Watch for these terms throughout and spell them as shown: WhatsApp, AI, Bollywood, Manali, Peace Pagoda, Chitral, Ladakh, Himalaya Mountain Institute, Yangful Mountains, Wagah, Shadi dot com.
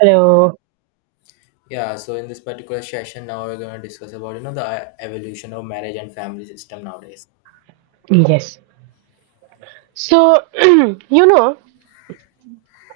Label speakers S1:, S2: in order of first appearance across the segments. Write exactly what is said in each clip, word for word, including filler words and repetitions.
S1: Hello.
S2: Yeah, so in this particular session, now we're going to discuss about you know the uh, evolution of marriage and family system nowadays.
S1: Yes. So, you know,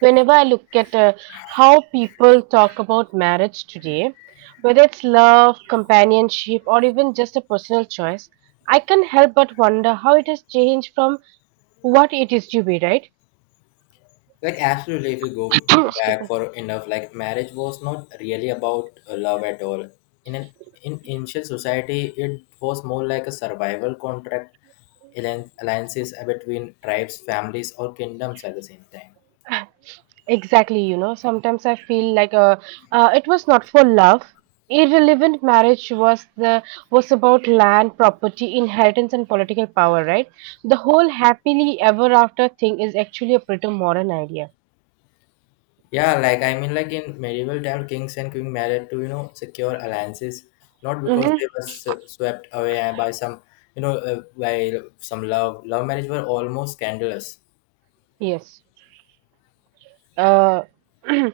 S1: whenever I look at uh, how people talk about marriage today, whether it's love, companionship, or even just a personal choice, I can't help but wonder how it has changed from what it used to be, right?
S2: Like absolutely, if you go
S1: Excuse
S2: back
S1: me.
S2: for enough, like marriage was not really about uh, love at all. In an in ancient society, it was more like a survival contract, allian- alliances between tribes, families, or kingdoms at the same time.
S1: Exactly, you know, sometimes I feel like uh, uh, it was not for love. Irrelevant marriage was the was about land, property, inheritance, and political power, right? The whole happily ever after thing is actually a pretty modern idea.
S2: Yeah, like I mean, like in medieval time, kings and queen married to you know secure alliances, not because
S1: Mm-hmm.
S2: they were s- swept away by some you know uh, by some love. Love marriage were almost scandalous.
S1: Yes. Uh,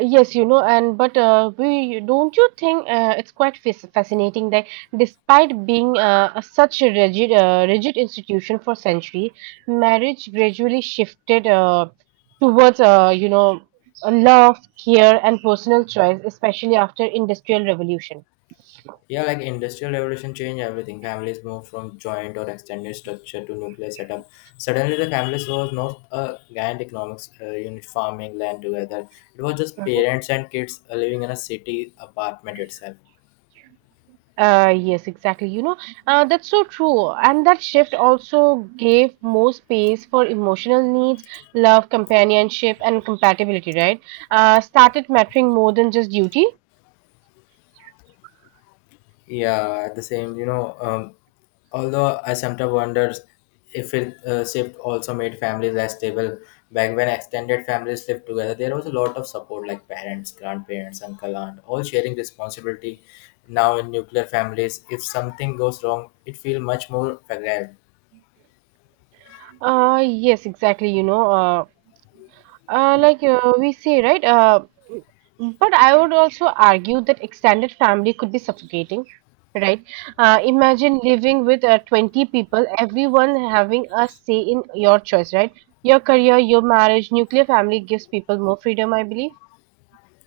S1: Yes, you know, and but uh, we don't you think uh, it's quite fas- fascinating that despite being uh, a such a rigid uh, rigid institution for century, marriage gradually shifted uh, towards uh, you know a love, care, and personal choice, especially after Industrial Revolution.
S2: Yeah, like industrial revolution changed everything. Families moved from joint or extended structure to nuclear setup. Suddenly, the families was not a giant economics uh, unit farming land together. It was just parents and kids uh, living in a city apartment itself.
S1: Uh, yes, exactly. You know, Uh, that's so true. And that shift also gave more space for emotional needs, love, companionship, and compatibility, right? Uh, started mattering more than just duty.
S2: Yeah, the same. You know, um, although I sometimes wonder if it uh, shift also made families less stable. Back when extended families lived together, there was a lot of support, like parents, grandparents, uncle, aunt, all sharing responsibility. Now in nuclear families, if something goes wrong, it feels much more fragile.
S1: Uh, yes, exactly. You know, uh, Uh, like uh, we say, right? Uh, but I would also argue that extended family could be suffocating, right? Uh, imagine living with uh, twenty people, everyone having a say in your choice, right? Your career, your marriage, nuclear family gives people more freedom, I believe.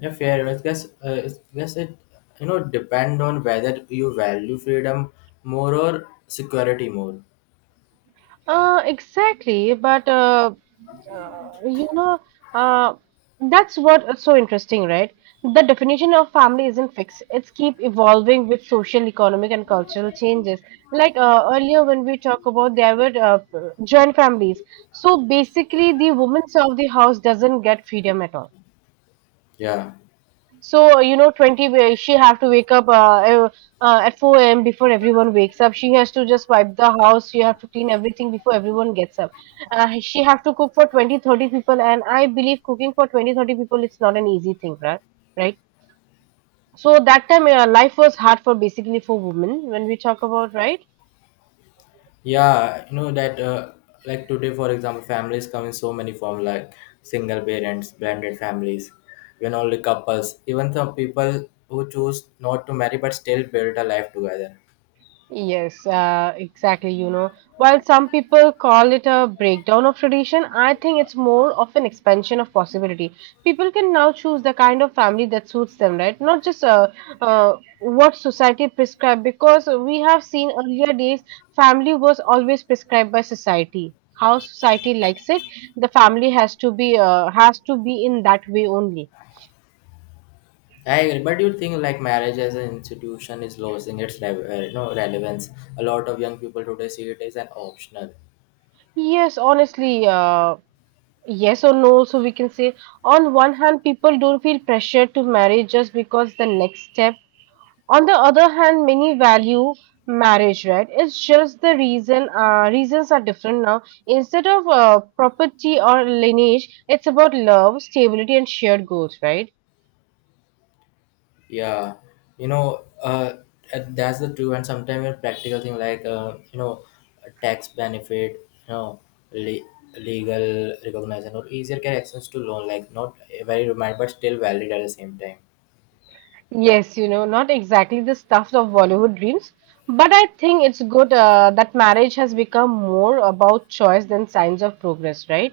S2: Yeah, fair. I guess, uh, I guess it, you know, depend on whether you value freedom more or security more.
S1: Uh, exactly, but uh, uh, you know, uh, that's what's so interesting, right? The definition of family isn't fixed. It's keep evolving with social, economic, and cultural changes. Like uh, earlier when we talk about there were uh, joint families. So basically, the woman of the house doesn't get freedom at all.
S2: Yeah.
S1: So, you know, twenty, wa- she have to wake up uh, uh, at four a m before everyone wakes up. She has to just wipe the house. She have to clean everything before everyone gets up. Uh, she have to cook for twenty, thirty people. And I believe cooking for twenty, thirty people is not an easy thing, right? Right. So that time, uh, life was hard for basically for women when we talk about, right?
S2: Yeah, you know that uh, like today, for example, families come in so many forms like single parents, blended families, even only couples, even some people who choose not to marry but still build a life together.
S1: Yes, uh, exactly. You know, while some people call it a breakdown of tradition, I think it's more of an expansion of possibility. People can now choose the kind of family that suits them, right? Not just uh, uh, what society prescribed, because we have seen earlier days, family was always prescribed by society. How society likes it, the family has to be uh, has to be in that way only.
S2: I agree, but do you think like marriage as an institution is losing its re- uh, you know, relevance? A lot of young people today see it as an optional.
S1: Yes, honestly, uh, yes or no, so we can say on one hand, people don't feel pressure to marry just because the next step. On the other hand, many value marriage, right? It's just the reason, uh, reasons are different now. Instead of uh, property or lineage, it's about love, stability, and shared goals, right?
S2: Yeah, you know, uh, uh, that's the true and sometimes a practical thing like uh, you know, tax benefit, you know, le- legal recognition or easier get access to loan, like not very remind but still valid at the same time.
S1: Yes, you know, not exactly the stuff of Bollywood dreams, but I think it's good uh, that marriage has become more about choice than signs of progress, right?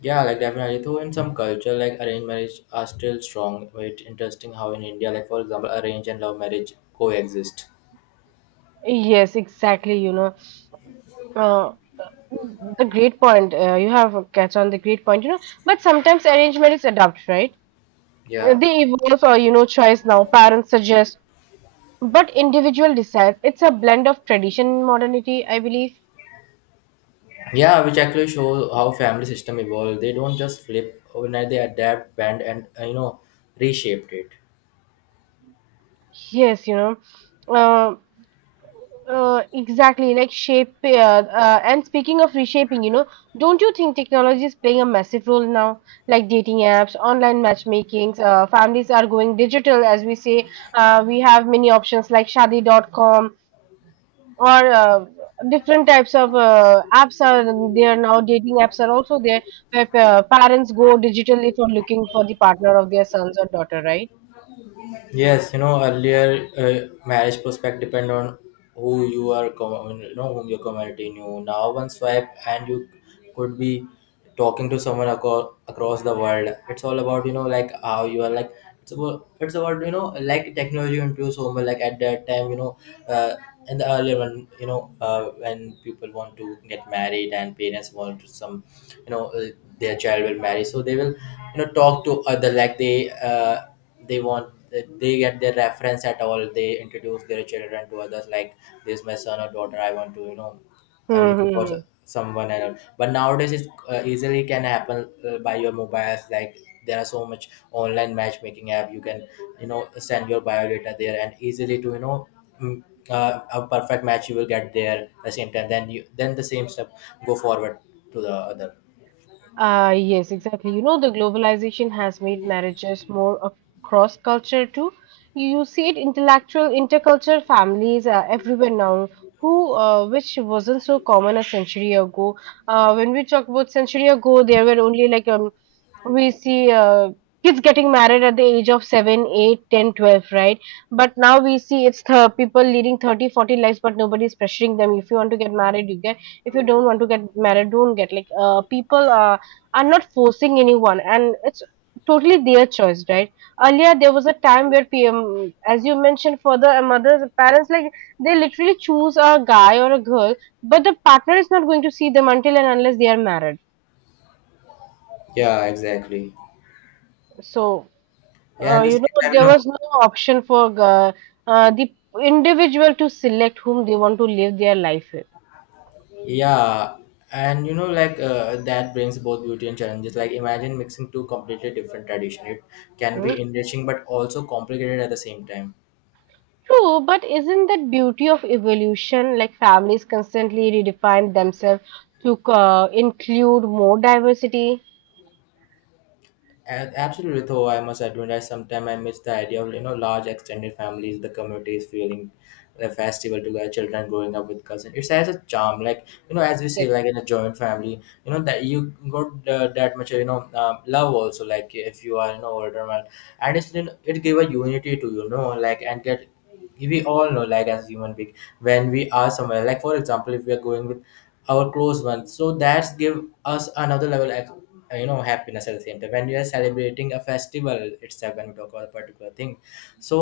S2: Yeah, like definitely. So in some culture, like arranged marriage are still strong. But it's interesting how in India, like for example, arranged and love marriage coexist.
S1: Yes, exactly, you know. Uh, the great point uh, you have uh, catch on the great point, you know, but sometimes arranged marriage adapt, right. Uh,
S2: Yeah.
S1: they evolve, or you know, choice now parents suggest, but individual decides. It's a blend of tradition and modernity, I believe.
S2: Yeah, which actually shows how family system evolved. They don't just flip overnight; they adapt, bend, and uh, you know, reshaped it.
S1: Yes, you know. Uh, Uh, exactly, like shape. Uh, uh, and speaking of reshaping, you know, don't you think technology is playing a massive role now? Like dating apps, online matchmakings, uh, families are going digital, as we say. Uh, we have many options like Shadi dot com or uh, different types of uh, apps are there now. Dating apps are also there where uh, parents go digitally for looking for the partner of their sons or daughter, right?
S2: Yes, you know, earlier uh, marriage prospect depend on who you are, com- you know, whom your community knew. Now one swipe and you could be talking to someone aco- across the world. It's all about you know like how you are, like it's about it's about you know like technology into so much, like at that time you know uh, in the earlier one, you know uh, when people want to get married and parents want to some you know uh, their child will marry, so they will you know talk to other like they. Uh, they want they get their reference at all, they introduce their children to others like this is my son or daughter, I want to you know I'm
S1: Hmm,
S2: looking for
S1: hmm,
S2: s-
S1: hmm.
S2: someone and all. But nowadays it's uh, easily can happen uh, by your mobiles, like there are so much online matchmaking app, you can you know send your biodata there and easily to you know mm, uh, a perfect match you will get there at the same time, then you then the same step go forward to the other.
S1: Uh, yes, exactly. You know, the globalization has made marriages more of cross culture too. You see it intellectual intercultural families uh, everywhere now, who uh, which wasn't so common a century ago. Uh, when we talk about century ago, there were only like um, we see uh, kids getting married at the age of seven eight, ten, twelve, right, but now we see it's the people leading thirty, forty lives, but nobody is pressuring them. If you want to get married, you get. If you don't want to get married, don't get. Like uh, people uh, are not forcing anyone, and it's totally their choice, right? Earlier, there was a time where P M, as you mentioned, for the mothers, parents, like they literally choose a guy or a girl, but the partner is not going to see them until and unless they are married.
S2: Yeah, exactly.
S1: So,
S2: Yeah,
S1: uh,
S2: and the
S1: you know,
S2: same time you
S1: there was
S2: know
S1: no option for uh, uh, the individual to select whom they want to live their life with.
S2: yeah, and you know, like uh, that brings both beauty and challenges. Like, imagine mixing two completely different tradition. It can
S1: Hmm?
S2: be enriching but also complicated at the same time.
S1: True, but isn't that beauty of evolution? Like families constantly redefine themselves to uh, include more diversity.
S2: A- Absolutely, though, I must admit, I sometimes I miss the idea of you know large extended families, the communities feeling the festival together, children growing up with cousins. It has a charm, like you know, as we say,
S1: Yes.
S2: like in a joint family, you know that you got uh, that much you know um, love also. Like if you are you know older man, and it's you know, it give a unity to you know like, and get we all know, like as human being, when we are somewhere, like for example, if we are going with our close ones, so that's give us another level of uh, you know happiness at the same time, when we are celebrating a festival itself, when we talk about a particular thing. So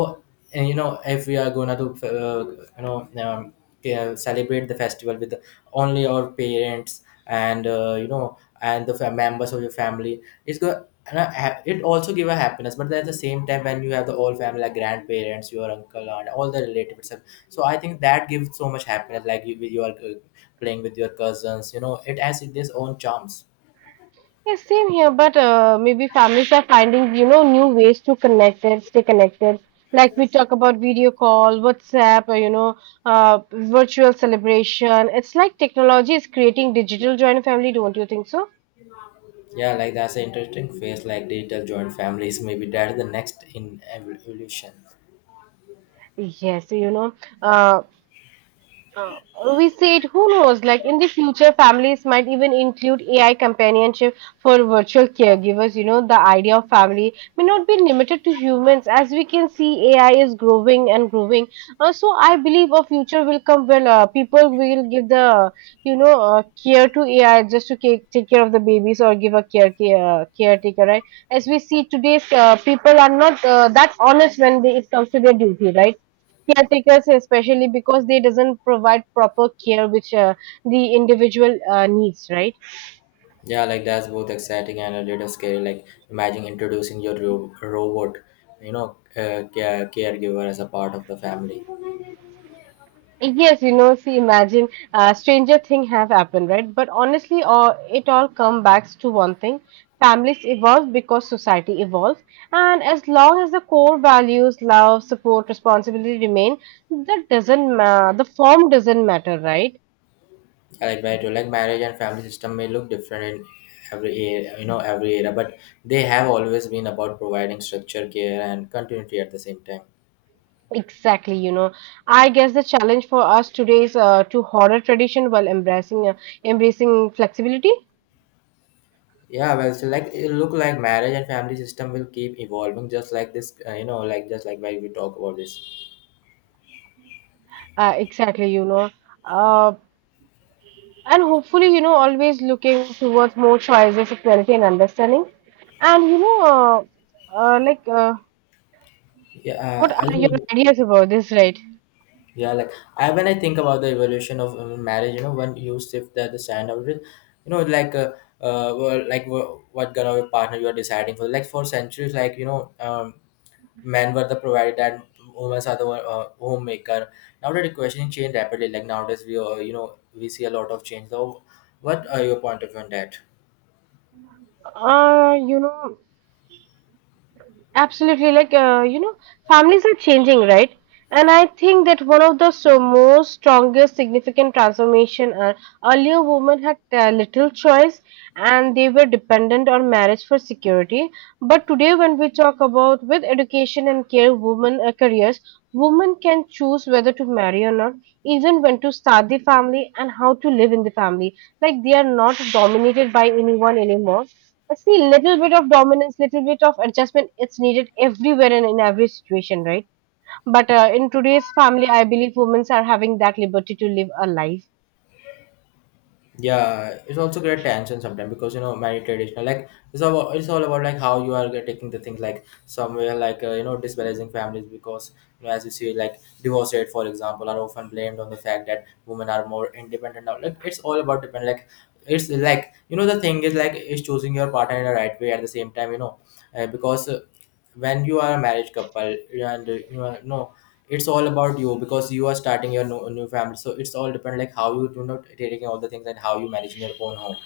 S2: uh, you know if we are gonna to, uh, you know um, yeah, celebrate the festival with only your parents and uh, you know and the fam- members of your family, it's good and I ha- it also give a happiness. But at the same time, when you have the whole family like grandparents, your uncle and all the relatives, so I think that gives so much happiness, like you, you are uh, playing with your cousins, you know, it has its own charms.
S1: Yes, same here, but uh, maybe families are finding, you know, new ways to connect and stay connected. Like we talk about video call, WhatsApp, or, you know, uh, virtual celebration. It's like technology is creating digital joint family, don't you think so?
S2: Yeah, like that's an interesting phase, like digital joint families, maybe that's the next in evolution.
S1: Yes, you know. uh, Uh, we said, who knows, like in the future, families might even include A I companionship for virtual caregivers. You know, the idea of family may not be limited to humans. As we can see, A I is growing and growing. Uh, so I believe a future will come where uh, people will give the, you know, uh, care to A I just to take, take care of the babies or give a care, care caretaker, right? As we see today's uh, people are not uh, that honest when they, it comes to their duty, right? Caretakers especially, because they doesn't provide proper care which uh, the individual uh, needs, right.
S2: Yeah, like that's both exciting and a little scary. Like imagine introducing your ro- robot, you know, uh, care- caregiver as a part of the family.
S1: Yes, you know, see, imagine uh, stranger thing have happened, right, but honestly, uh, it all come back to one thing. Families evolve because society evolves, and as long as the core values love, support, responsibility remain, that doesn't ma- the form doesn't matter, right.
S2: I like right, like marriage and family system may look different in every era, you know every era, but they have always been about providing structure, care, and continuity at the same time.
S1: Exactly, you know, I guess the challenge for us today is uh, to honor tradition while embracing uh, embracing flexibility.
S2: Yeah, well, so like it look like marriage and family system will keep evolving, just like this, uh, you know, like just like why we talk about this.
S1: Uh, exactly, you know, uh, and hopefully, you know, always looking towards more choices, equality, and understanding. And you know, uh, uh, like, uh,
S2: Yeah,
S1: what
S2: uh, I
S1: are your
S2: think.
S1: ideas about this, right?
S2: Yeah, like I when I think about the evolution of um, marriage, you know, when you shift the, the standard, of you know, like uh, uh well, like wha- what kind of a partner you are deciding for. Like for centuries, like you know, um, men were the provider and women are the one- uh, homemaker. Now that the question changed rapidly. Like nowadays, we uh, you know we see a lot of change. So, what are your point of view on that?
S1: Uh, you know. Absolutely, like uh, you know, families are changing, right? And I think that one of the so most strongest significant transformation are earlier women had uh, little choice and they were dependent on marriage for security. But today, when we talk about with education and care, women uh, careers, women can choose whether to marry or not, even when to start the family and how to live in the family. Like they are not dominated by anyone anymore. I see little bit of dominance, little bit of adjustment. It's needed everywhere and in every situation, right? But uh, in today's family, I believe women are having that liberty to live a life.
S2: Yeah, it's also great tension sometimes because you know many traditional, like it's all it's all about like how you are taking the things, like somewhere like uh, you know disbalancing families, because you know, as you see, like divorce rate for example are often blamed on the fact that women are more independent now. Like it's all about depend, like it's like you know, the thing is like is choosing your partner in the right way at the same time, you know uh, because uh, when you are a marriage couple and you are no, it's all about you, because you are starting your new, new family, so it's all depend like how you do not taking all the things and how you managing your own home.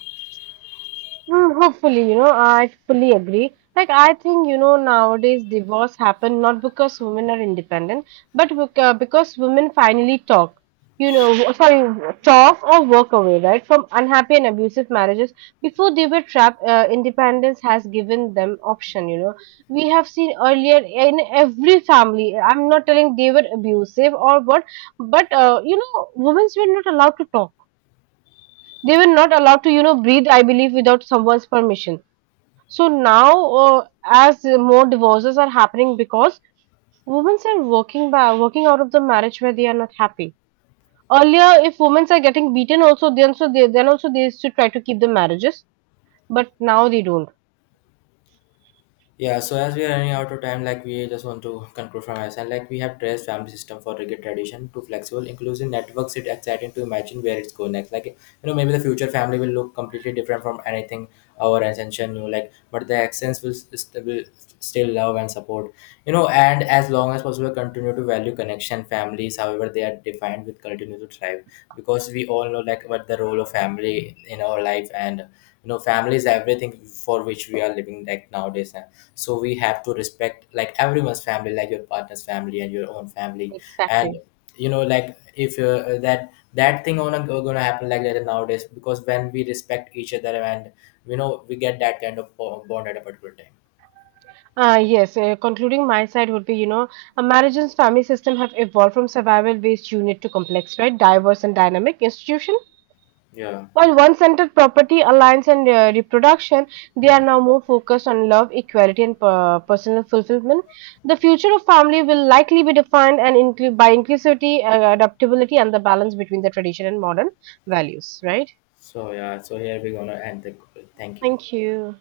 S1: Mm, hopefully, you know, I fully agree. Like, I think, you know, nowadays divorce happen not because women are independent, but bec- uh, because women finally talk, you know, w- sorry, talk or walk away, right, from unhappy and abusive marriages. Before they were trapped, uh, independence has given them option, you know. We have seen earlier in every family, I'm not telling they were abusive or what, but, uh, you know, women were not allowed to talk. They were not allowed to, you know, breathe, I believe, without someone's permission. So now, uh, as more divorces are happening because women are working by working out of the marriage where they are not happy. Earlier, if women are getting beaten, also then so they then also they used to try to keep the marriages, but now they don't.
S2: Yeah, so as we are running out of time, like we just want to conclude from us, and like we have traced family system for rigid tradition to flexible, inclusive networks. It's exciting to imagine where it's going next. Like you know, maybe the future family will look completely different from anything our ancestors knew. Like, but the accents will, st- will still love and support. You know, and as long as possible, continue to value connection. Families, however, they are defined, will continue to thrive, because we all know like what the role of family in our life, and you know family is everything for which we are living like nowadays. And so we have to respect like everyone's family, like your partner's family and your own family, and
S1: Exactly.
S2: you know, like if uh, that that thing on gonna happen like that nowadays. Because when we respect each other, and you know we get that kind of bo- bond at a particular time.
S1: Uh, yes, uh, concluding my side would be, you know, a marriage and family system have evolved from survival-based unit to complex, right, diverse and dynamic institution.
S2: Yeah.
S1: While one centered property, alliance, and uh, reproduction, they are now more focused on love, equality, and per- personal fulfillment. The future of family will likely be defined and inclu- by inclusivity, uh, adaptability, and the balance between the tradition and modern values. Right?
S2: So yeah, so here we're gonna end the. Thank you.
S1: Thank you.